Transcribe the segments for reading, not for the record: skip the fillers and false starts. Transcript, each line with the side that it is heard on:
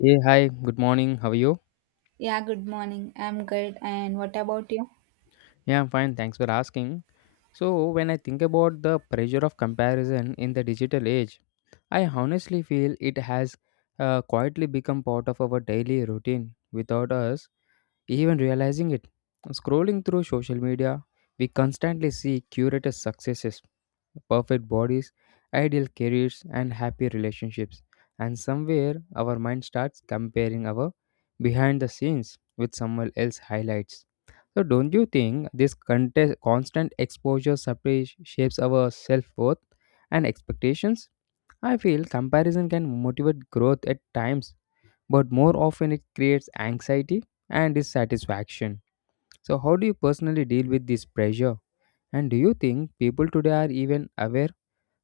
left: Hey, hi, good morning. How are you?
right: Yeah, good morning. I'm good. And what about you?
left: Yeah, I'm fine. Thanks for asking. So, when I think about the pressure of comparison in the digital age, I honestly feel it has quietly become part of our daily routine without us even realizing it. Scrolling through social media, we constantly see curated successes, perfect bodies, ideal careers, and happy relationships. And somewhere our mind starts comparing our behind the scenes with someone else's highlights. So, don't you think this constant exposure separate shapes our self worth and expectations? I feel comparison can motivate growth at times but more often it creates anxiety and dissatisfaction. So, how do you personally deal with this pressure? And do you think people today are even aware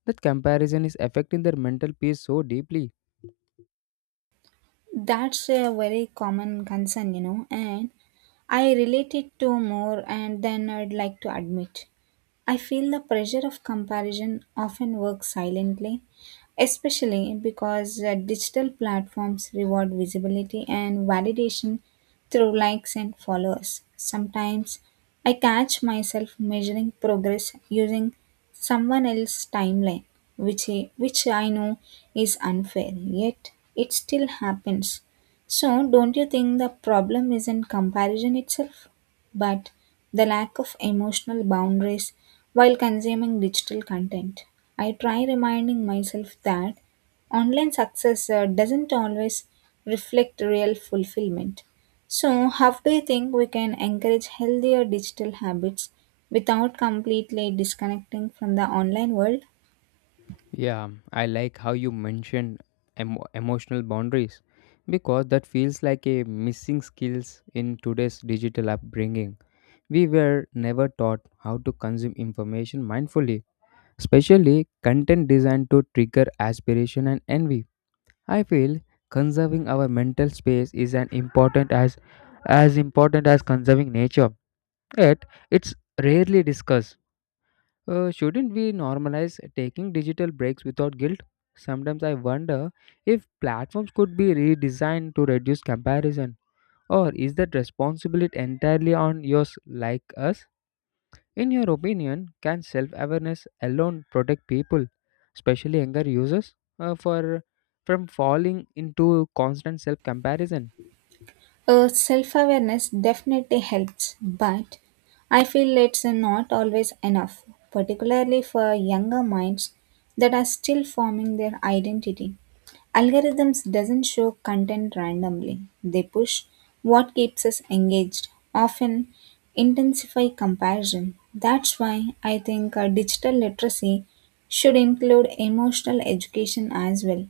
left: that comparison is affecting their mental peace so deeply?
right: That's a very common concern, you know, and I relate it to more and then I'd like to admit. I feel the pressure of comparison often works silently, especially because digital platforms reward visibility and validation through likes and followers. Sometimes I catch myself measuring progress using someone else's timeline, which I know is unfair, yet it still happens. So, don't you think the problem is in comparison itself? But the lack of emotional boundaries while consuming digital content. I try reminding myself that online success doesn't always reflect real fulfillment. So, how do you think we can encourage healthier digital habits without completely disconnecting from the online world?
left: Yeah, I like how you mentioned emotional boundaries because that feels like a missing skills in today's digital upbringing. We were never taught how to consume information mindfully, especially content designed to trigger aspiration and envy. I feel conserving our mental space is an important as important as conserving nature. Yet it's rarely discussed. Shouldn't we normalize taking digital breaks without guilt? Sometimes I wonder if platforms could be redesigned to reduce comparison, or is that responsibility entirely on yours, like us? In your opinion, can self awareness alone protect people, especially younger users, from falling into constant self comparison?
right: Self awareness definitely helps, but I feel it's not always enough, particularly for younger minds that are still forming their identity. Algorithms doesn't show content randomly. They push what keeps us engaged, often intensify comparison. That's why I think digital literacy should include emotional education as well.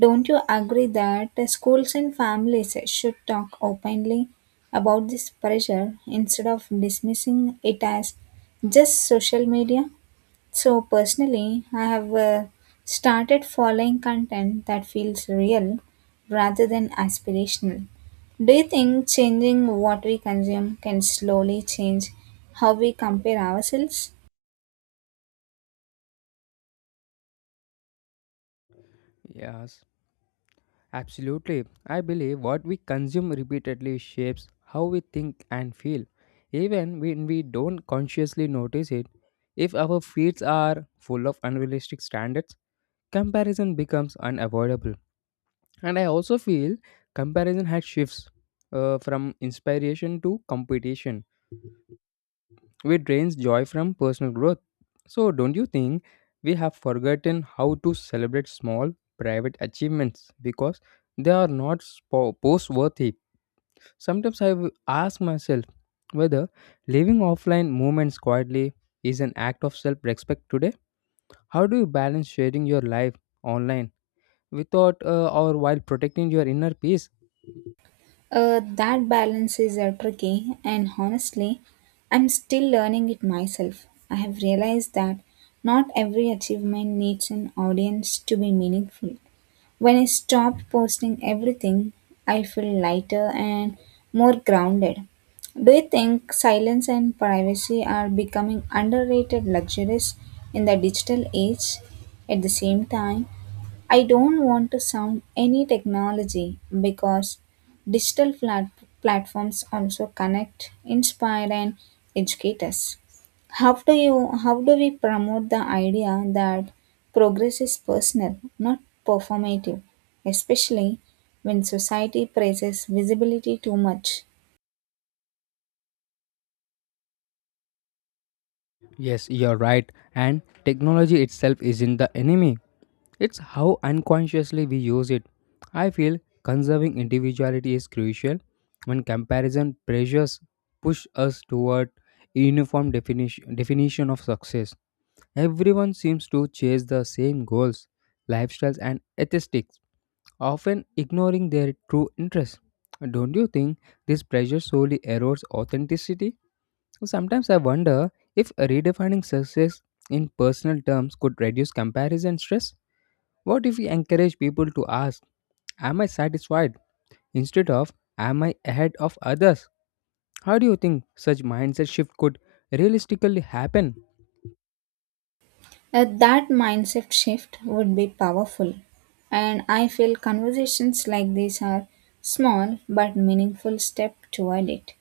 right: Don't you agree that schools and families should talk openly about this pressure instead of dismissing it as just social media? So, personally, I have started following content that feels real rather than aspirational. Do you think changing what we consume can slowly change how we compare ourselves?
left: Yes, absolutely. I believe what we consume repeatedly shapes how we think and feel, even when we don't consciously notice it. If our feeds are full of unrealistic standards, comparison becomes unavoidable. And I also feel comparison has shifts from inspiration to competition we drains joy from personal growth. So, don't you think we have forgotten how to celebrate small private achievements because they are not post worthy? Sometimes ask myself whether living offline moments quietly is an act of self respect today. How do you balance sharing your life online without or while protecting your inner peace?
right: That balance is tricky, and honestly, I'm still learning it myself. I have realized that not every achievement needs an audience to be meaningful. When I stopped posting everything, I feel lighter and more grounded. Do you think silence and privacy are becoming underrated luxuries in the digital age? At the same time, I don't want to sound any technology because digital flat- platforms also connect, inspire, and educate us. How do we promote the idea that progress is personal, not performative, especially when society praises visibility too much?
left: Yes, you're right. And technology itself isn't the enemy. It's how unconsciously we use it. I feel conserving individuality is crucial when comparison pressures push us toward a uniform definition of success. Everyone seems to chase the same goals, lifestyles, and aesthetics, often ignoring their true interests. Don't you think this pressure solely erodes authenticity? Sometimes I wonder if redefining success in personal terms could reduce comparison stress. What if we encourage people to ask, am I satisfied, instead of am I ahead of others? How do you think such mindset shift could realistically happen?
right: That mindset shift would be powerful. And I feel conversations like these are small but meaningful step toward it.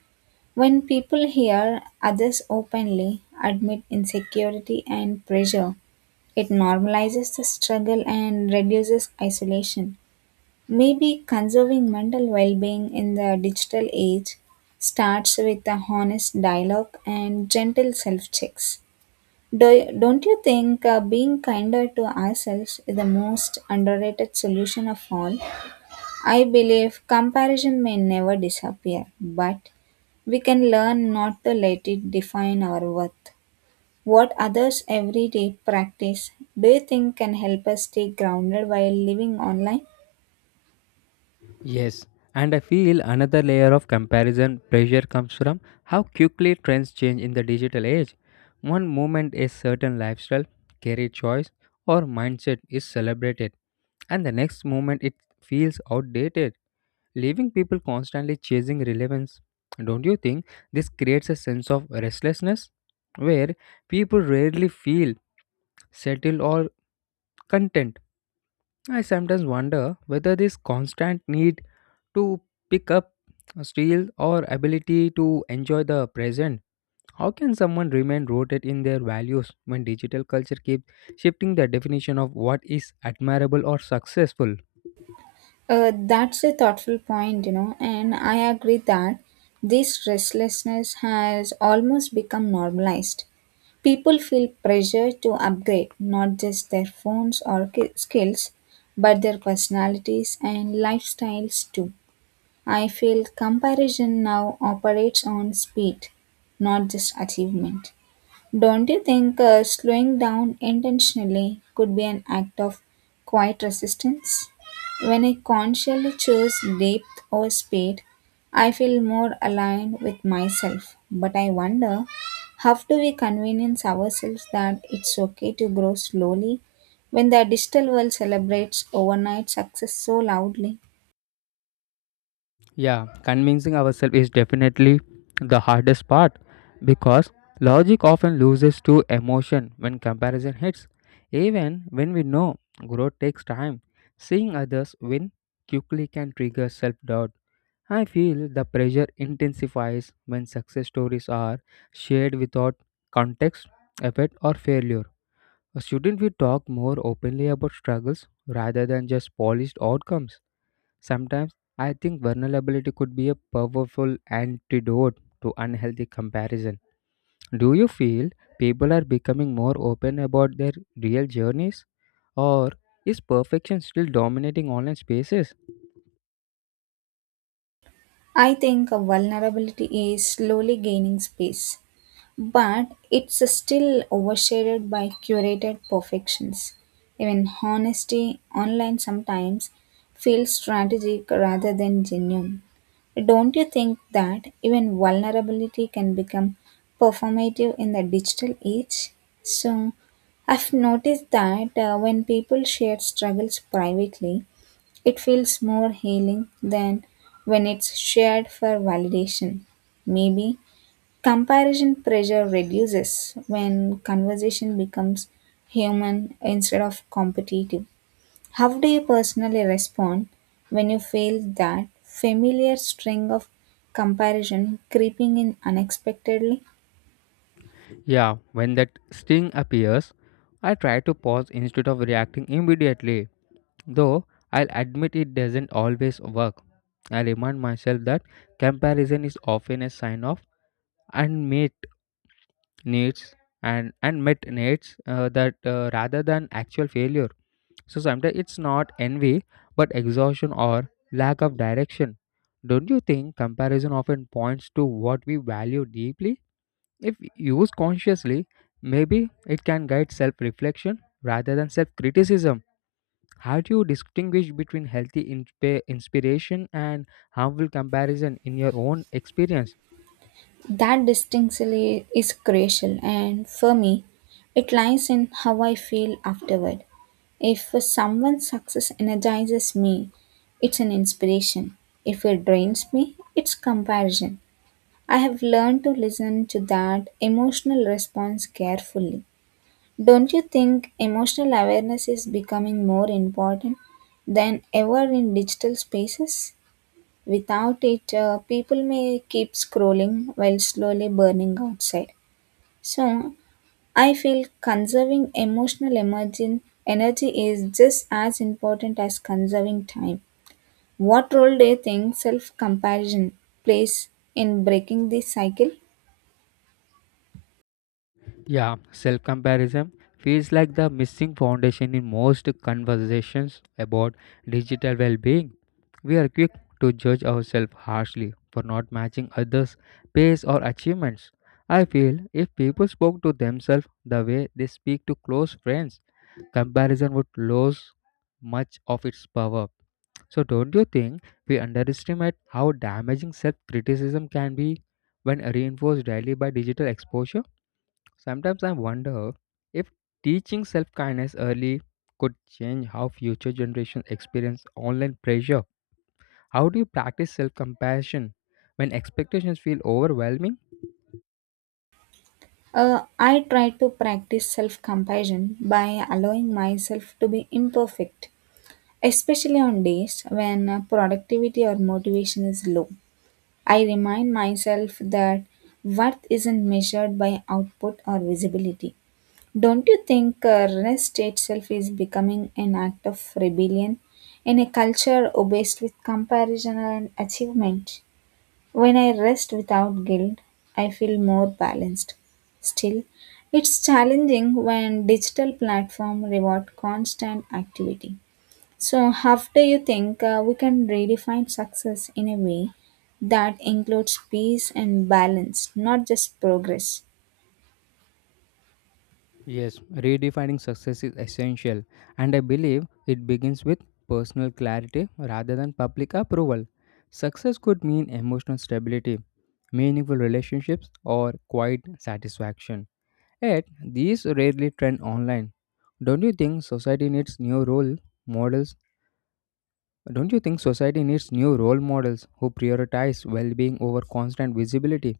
right: When people hear others openly admit insecurity and pressure, it normalizes the struggle and reduces isolation. Maybe conserving mental well being in the digital age starts with a honest dialogue and gentle self checks. Don't you think being kinder to ourselves is the most underrated solution of all? I believe comparison may never disappear, but we can learn not to let it define our worth. What others everyday practice do you think can help us stay grounded while living online?
left: Yes, and I feel another layer of comparison pressure comes from how quickly trends change in the digital age. One moment a certain lifestyle, career choice, or mindset is celebrated, and the next moment it feels outdated, leaving people constantly chasing relevance. Don't you think this creates a sense of restlessness where people rarely feel settled or content? I sometimes wonder whether this constant need to pick up steel or ability to enjoy the present. How can someone remain rooted in their values when digital culture keeps shifting the definition of what is admirable or successful?
right: That's a thoughtful point, you know, and I agree that this restlessness has almost become normalized. People feel pressure to upgrade not just their phones or skills, but their personalities and lifestyles too. I feel comparison now operates on speed, not just achievement. Don't you think slowing down intentionally could be an act of quiet resistance? When I consciously choose depth over speed, I feel more aligned with myself. But I wonder, how do we convince ourselves that it's okay to grow slowly when the digital world celebrates overnight success so loudly?
left: Yeah, convincing ourselves is definitely the hardest part because logic often loses to emotion when comparison hits. Even when we know growth takes time, seeing others win quickly can trigger self doubt. I feel the pressure intensifies when success stories are shared without context, effort, or failure. Shouldn't we talk more openly about struggles rather than just polished outcomes? Sometimes I think vulnerability could be a powerful antidote to unhealthy comparison. Do you feel people are becoming more open about their real journeys? Or is perfection still dominating online spaces?
right: I think vulnerability is slowly gaining space but it's still overshadowed by curated perfections. Even honesty online sometimes feels strategic rather than genuine. Don't you think that even vulnerability can become performative in the digital age? So, I've noticed that when people share struggles privately, it feels more healing than when it's shared for validation. Maybe comparison pressure reduces when conversation becomes human instead of competitive. How do you personally respond when you feel that familiar string of comparison creeping in unexpectedly?
left: Yeah, when that sting appears, I try to pause instead of reacting immediately. Though I'll admit it doesn't always work. I remind myself that comparison is often a sign of unmet needs and met needs that rather than actual failure. So sometimes it's not envy but exhaustion or lack of direction. Don't you think comparison often points to what we value deeply? If used consciously, maybe it can guide self reflection rather than self criticism. How do you distinguish between healthy inspiration and harmful comparison in your own experience?
right: That distinctly is crucial, and for me, it lies in how I feel afterward. If someone's success energizes me, it's an inspiration. If it drains me, it's comparison. I have learned to listen to that emotional response carefully. Don't you think emotional awareness is becoming more important than ever in digital spaces? Without it, people may keep scrolling while slowly burning outside. So, I feel conserving emotional emerging energy is just as important as conserving time. What role do you think self comparison plays in breaking this cycle?
left: Yeah, self comparison feels like the missing foundation in most conversations about digital well being. We are quick to judge ourselves harshly for not matching others' pace or achievements. I feel if people spoke to themselves the way they speak to close friends, comparison would lose much of its power. So, don't you think we underestimate how damaging self criticism can be when reinforced daily by digital exposure? Sometimes I wonder if teaching self kindness early could change how future generations experience online pressure. How do you practice self compassion when expectations feel overwhelming?
right: I try to practice self compassion by allowing myself to be imperfect, especially on days when productivity or motivation is low. I remind myself that worth isn't measured by output or visibility. Don't you think rest itself is becoming an act of rebellion in a culture obsessed with comparison and achievement? When I rest without guilt, I feel more balanced. Still, it's challenging when digital platform reward constant activity. So, how do you think we can redefine success in a way that includes peace and balance, not just progress?
left: Yes, redefining success is essential, and I believe it begins with personal clarity rather than public approval. Success could mean emotional stability, meaningful relationships, or quiet satisfaction. Yet, these rarely trend online. Don't you think society needs new role models? Don't you think society needs new role models who prioritize well being over constant visibility?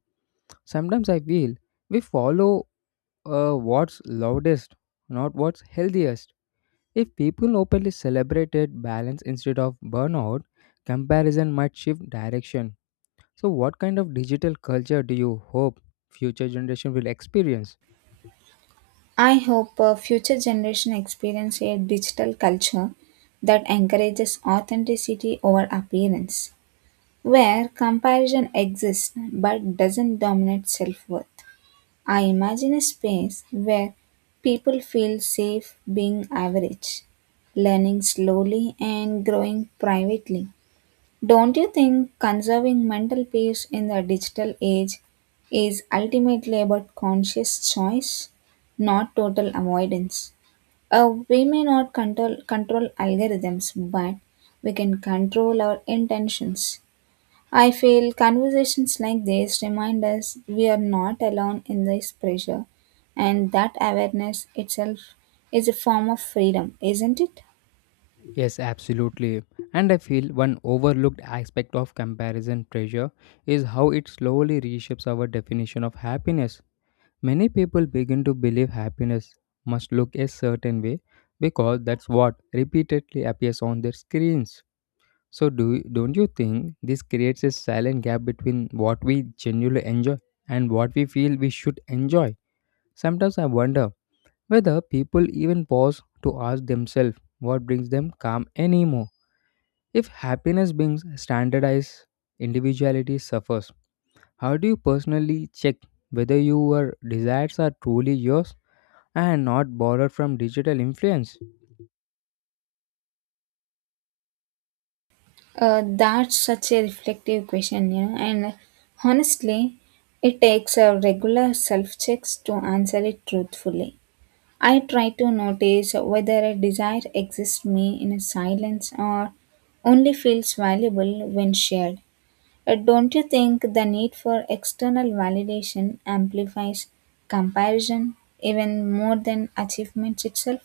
left: Sometimes I feel we follow what's loudest, not what's healthiest. If people openly celebrated balance instead of burnout, comparison might shift direction. So, what kind of digital culture do you hope future generation will experience?
right: I hope future generation experience a digital culture that encourages authenticity over appearance where comparison exists but doesn't dominate self worth. I imagine a space where people feel safe being average, learning slowly and growing privately. Don't you think conserving mental peace in the digital age is ultimately about conscious choice, not total avoidance? We may not control algorithms, but we can control our intentions. I feel conversations like this remind us we are not alone in this pressure and that awareness itself is a form of freedom, isn't it?
left: Yes, absolutely. And I feel one overlooked aspect of comparison pressure is how it slowly reshapes our definition of happiness. Many people begin to believe happiness must look a certain way because that's what repeatedly appears on their screens. So, don't you think this creates a silent gap between what we genuinely enjoy and what we feel we should enjoy? Sometimes I wonder whether people even pause to ask themselves what brings them calm anymore. If happiness brings standardized, individuality suffers. How do you personally check whether your desires are truly yours and not borrowed from digital influence?
right: That's such a reflective question, you know, and honestly, it takes a regular self checks to answer it truthfully. I try to notice whether a desire exists me in a silence or only feels valuable when shared. Don't you think the need for external validation amplifies comparison even more than achievements itself?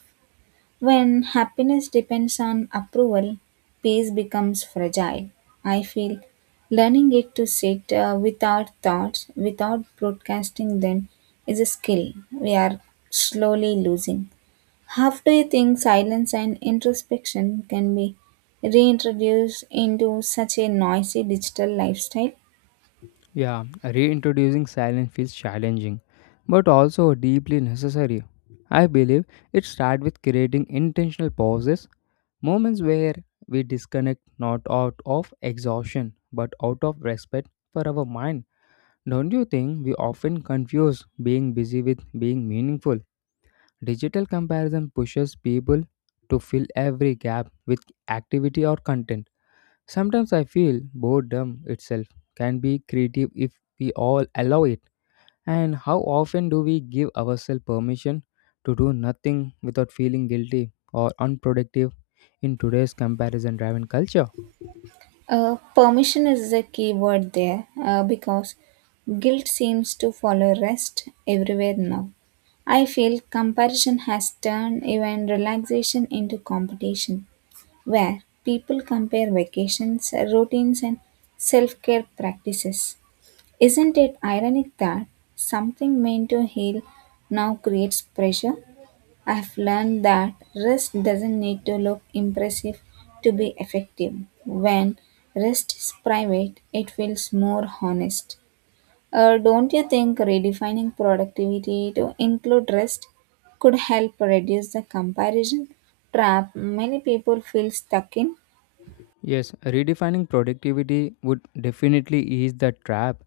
right: When happiness depends on approval, peace becomes fragile. I feel learning it to sit without thoughts, without broadcasting them, is a skill we are slowly losing. How do you think silence and introspection can be reintroduced into such a noisy digital lifestyle?
left: Yeah, reintroducing silence feels challenging, but also deeply necessary. I believe it starts with creating intentional pauses, moments where we disconnect not out of exhaustion but out of respect for our mind. Don't you think we often confuse being busy with being meaningful? Digital comparison pushes people to fill every gap with activity or content. Sometimes I feel boredom itself can be creative if we all allow it. And how often do we give ourselves permission to do nothing without feeling guilty or unproductive in today's comparison driven culture?
right: Permission is the key word there because guilt seems to follow rest everywhere now. I feel comparison has turned even relaxation into competition, where people compare vacations, routines, and self care practices. Isn't it ironic that something meant to heal now creates pressure? I've learned that rest doesn't need to look impressive to be effective. When rest is private, it feels more honest. Don't you think redefining productivity to include rest could help reduce the comparison trap many people feel stuck in?
left: Yes, redefining productivity would definitely ease the trap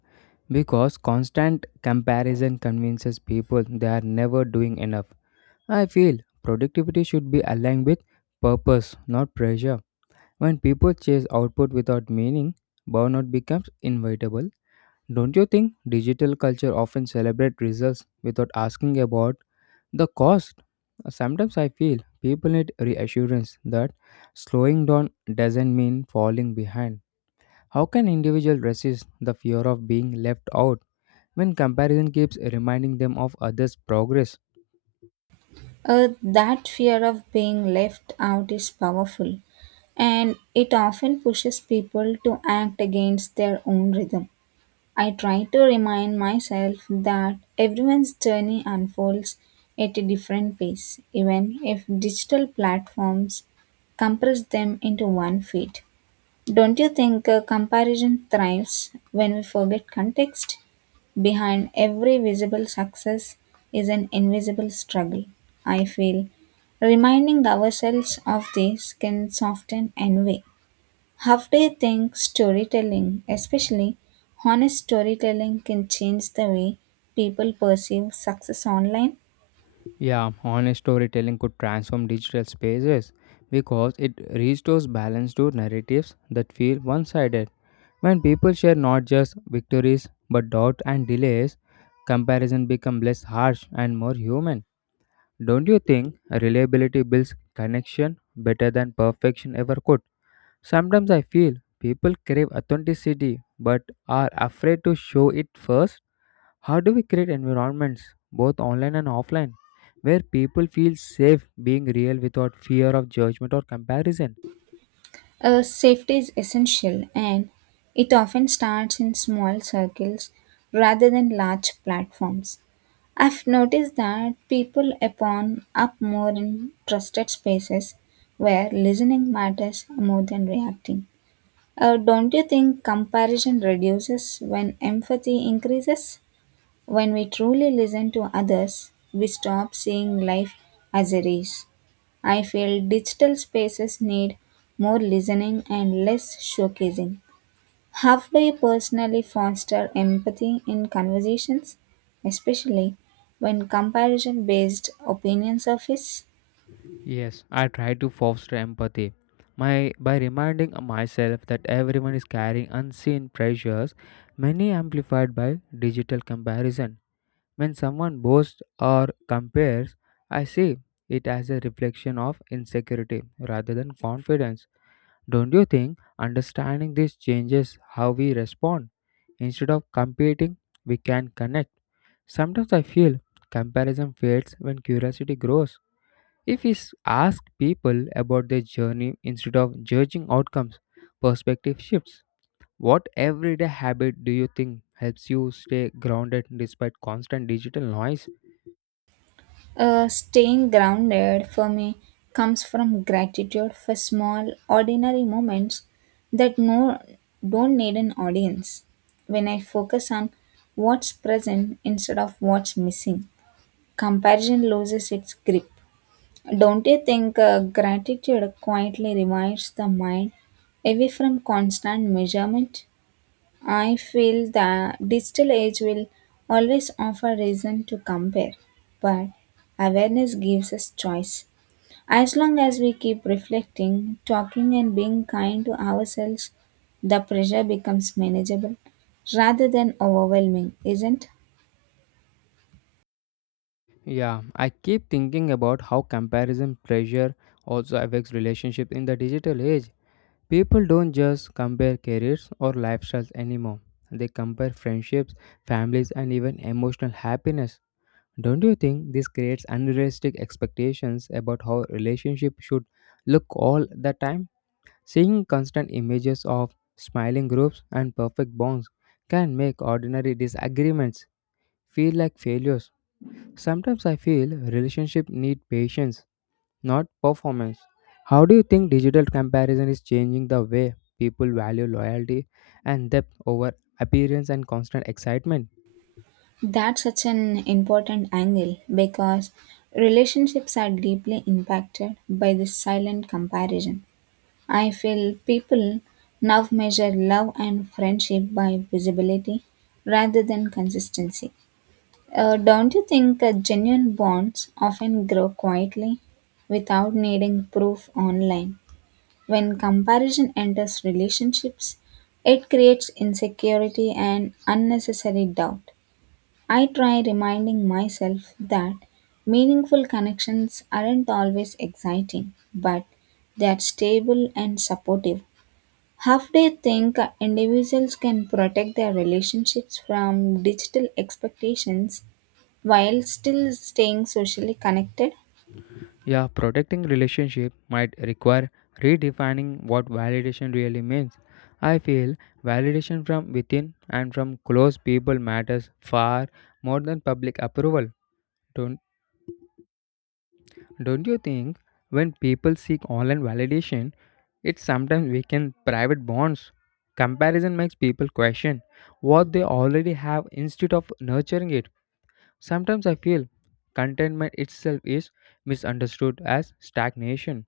left: because constant comparison convinces people they are never doing enough. I feel productivity should be aligned with purpose, not pressure. When people chase output without meaning, burnout becomes inevitable. Don't you think digital culture often celebrate results without asking about the cost? Sometimes I feel people need reassurance that slowing down doesn't mean falling behind. How can individuals resist the fear of being left out when comparison keeps reminding them of others' progress?
right: That fear of being left out is powerful and it often pushes people to act against their own rhythm. I try to remind myself that everyone's journey unfolds at a different pace, even if digital platforms compress them into one feed. Don't you think a comparison thrives when we forget context? Behind every visible success is an invisible struggle, I feel. Reminding ourselves of this can soften envy. How do you think storytelling, especially honest storytelling, can change the way people perceive success online?
left: Yeah, honest storytelling could transform digital spaces because it restores balance to narratives that feel one sided. When people share not just victories but doubt and delays, comparison becomes less harsh and more human. Don't you think reliability builds connection better than perfection ever could? Sometimes I feel people crave authenticity but are afraid to show it first. How do we create environments, both online and offline, where people feel safe being real without fear of judgment or comparison?
right: Safety is essential and it often starts in small circles rather than large platforms. I've noticed that people upon up more in trusted spaces where listening matters more than reacting. Don't you think comparison reduces when empathy increases? When we truly listen to others, we stop seeing life as a race. I feel digital spaces need more listening and less showcasing. How do you personally foster empathy in conversations, especially when comparison based opinions surface?
left: Yes, I try to foster empathy. By reminding myself that everyone is carrying unseen pressures, many amplified by digital comparison. When someone boasts or compares, I see it as a reflection of insecurity rather than confidence. Don't you think understanding this changes how we respond? Instead of competing, we can connect. Sometimes I feel comparison fades when curiosity grows. If ask people about their journey instead of judging outcomes, perspective shifts. What everyday habit do you think helps you stay grounded despite constant digital noise?
right: Staying grounded for me comes from gratitude for small, ordinary moments that no don't need an audience. When I focus on what's present instead of what's missing, comparison loses its grip. Don't you think gratitude quietly reminds the mind away from constant measurement? I feel the digital age will always offer reason to compare, but awareness gives us choice. As long as we keep reflecting, talking, and being kind to ourselves, the pressure becomes manageable rather than overwhelming, isn't
left: Yeah, I keep thinking about how comparison pressure also affects relationships in the digital age. People don't just compare careers or lifestyles anymore. They compare friendships, families, and even emotional happiness. Don't you think this creates unrealistic expectations about how relationships should look all the time? Seeing constant images of smiling groups and perfect bonds can make ordinary disagreements feel like failures. Sometimes I feel relationships need patience, not performance. How do you think digital comparison is changing the way people value loyalty and depth over appearance and constant excitement?
right: that such an important angle? Because relationships are deeply impacted by this silent comparison. I feel people now measure love and friendship by visibility rather than consistency. Don't you think genuine bonds often grow quietly without needing proof online? When comparison enters relationships, it creates insecurity and unnecessary doubt. I try reminding myself that meaningful connections aren't always exciting, but they are stable and supportive. Half they think individuals can protect their relationships from digital expectations while still staying socially connected?
left: Yeah, protecting relationship might require redefining what validation really means. I feel validation from within and from close people matters far more than public approval. Don't don't you think when people seek online validation, it sometimes weakens private bonds? Comparison makes people question what they already have instead of nurturing it. Sometimes I feel contentment itself is misunderstood as stagnation.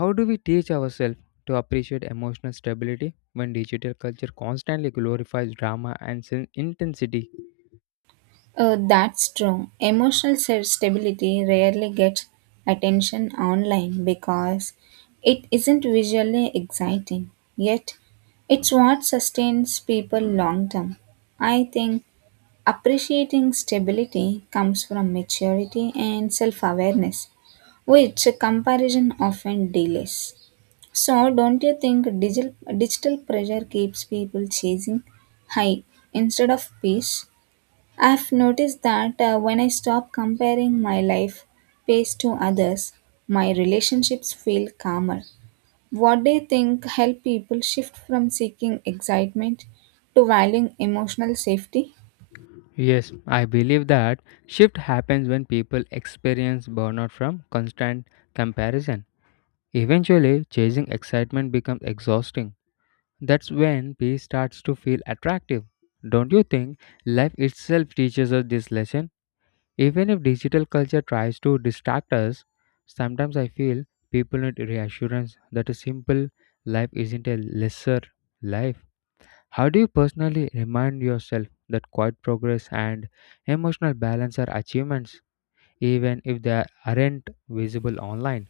left: How do we teach ourselves to appreciate emotional stability when digital culture constantly glorifies drama and intensity?
right: That's true. Emotional stability rarely gets attention online because it isn't visually exciting, yet, it's what sustains people long term. I think appreciating stability comes from maturity and self awareness which comparison often delays. So, don't you think digital pressure keeps people chasing high instead of peace? I've noticed that when I stop comparing my life pace to others, my relationships feel calmer. What do you think help people shift from seeking excitement to valuing emotional safety?
left: Yes, I believe that shift happens when people experience burnout from constant comparison. Eventually, chasing excitement becomes exhausting. That's when peace starts to feel attractive. Don't you think life itself teaches us this lesson? Even if digital culture tries to distract us, sometimes I feel people need reassurance that a simple life isn't a lesser life. How do you personally remind yourself that quiet progress and emotional balance are achievements, even if they aren't visible online?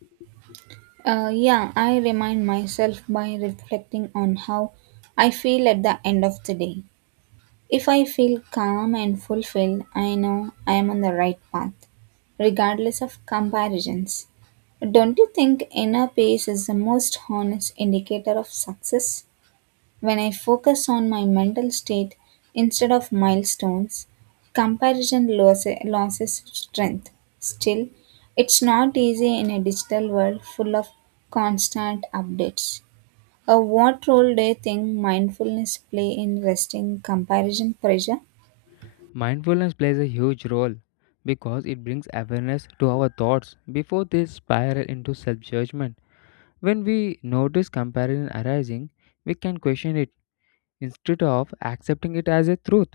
right: Yeah, I remind myself by reflecting on how I feel at the end of the day. If I feel calm and fulfilled, I know I am on the right path, regardless of comparisons. Don't you think inner peace is the most honest indicator of success? When I focus on my mental state instead of milestones, comparison loses strength. Still, it's not easy in a digital world full of constant updates. What role do you think mindfulness play in resting comparison pressure?
left: Mindfulness plays a huge role because it brings awareness to our thoughts before they spiral into self judgment. When we notice comparison arising, we can question it instead of accepting it as a truth.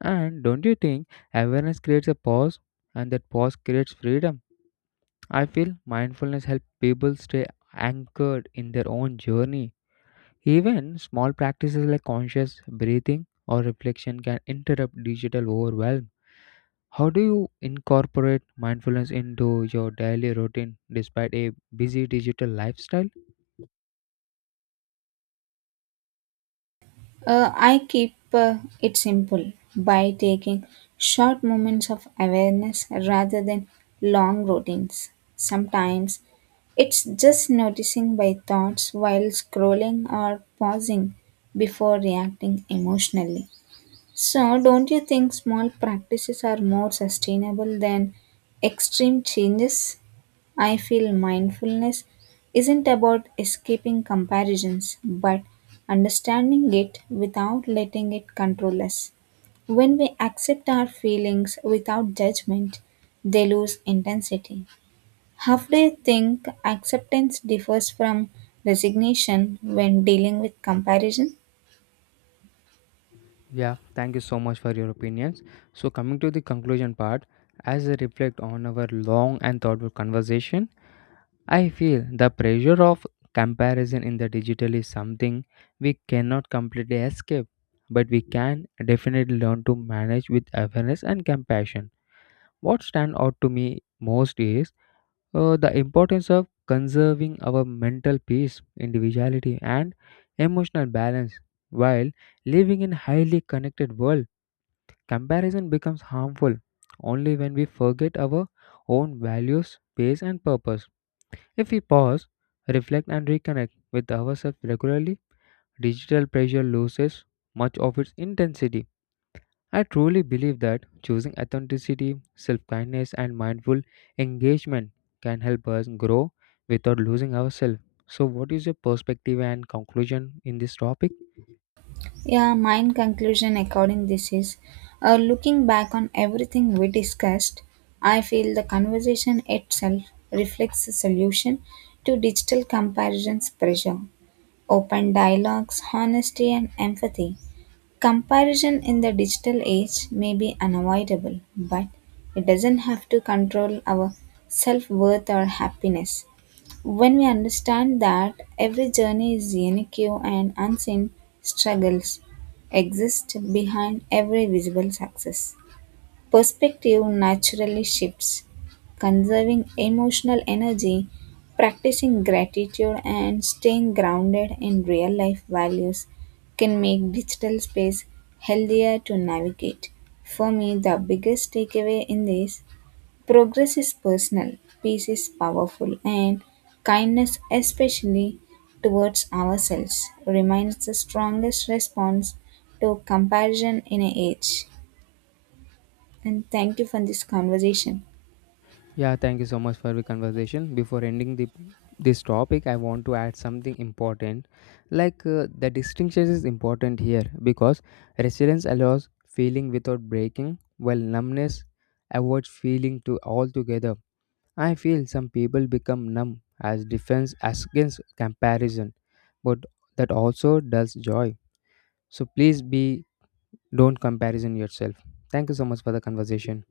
left: And don't you think awareness creates a pause, and that pause creates freedom? I feel mindfulness helps people stay anchored in their own journey. Even small practices like conscious breathing or reflection can interrupt digital overwhelm. How do you incorporate mindfulness into your daily routine despite a busy digital lifestyle?
right: I keep it simple by taking short moments of awareness rather than long routines. Sometimes it's just noticing my thoughts while scrolling or pausing before reacting emotionally. So, don't you think small practices are more sustainable than extreme changes? I feel mindfulness isn't about escaping comparisons, but understanding it without letting it control us. When we accept our feelings without judgment, they lose intensity. How do you think acceptance differs from resignation when dealing with comparison?
left: Yeah, thank you so much for your opinions. So, coming to the conclusion part, as I reflect on our long and thoughtful conversation, I feel the pressure of comparison in the digital is something we cannot completely escape, but we can definitely learn to manage with awareness and compassion. What stand out to me most is the importance of conserving our mental peace, individuality, and emotional balance. While living in a highly connected world, comparison becomes harmful only when we forget our own values, pace, and purpose. If we pause, reflect, and reconnect with ourselves regularly, digital pressure loses much of its intensity. I truly believe that choosing authenticity, self kindness, and mindful engagement can help us grow without losing ourselves. So, what is your perspective and conclusion in this topic?
right: Yeah, my conclusion according this is looking back on everything we discussed, I feel the conversation itself reflects a solution to digital comparisons pressure, open dialogues, honesty and empathy. Comparison in the digital age may be unavoidable, but it doesn't have to control our self worth or happiness. When we understand that every journey is unique and unseen struggles exist behind every visible success. Perspective naturally shifts. Conserving emotional energy, practicing gratitude, and staying grounded in real life values can make digital space healthier to navigate. For me, the biggest takeaway in this progress is personal, peace is powerful, and kindness, especially towards ourselves, remains the strongest response to comparison in an age and thank you for this conversation.
left: Yeah, thank you so much for the conversation. Before ending the this topic, I want to add something important. Like the distinction is important here because resilience allows feeling without breaking, while numbness avoids feeling to altogether. I feel some people become numb as defense as against comparison, but that also does joy. So please be don't comparison yourself. Thank you so much for the conversation.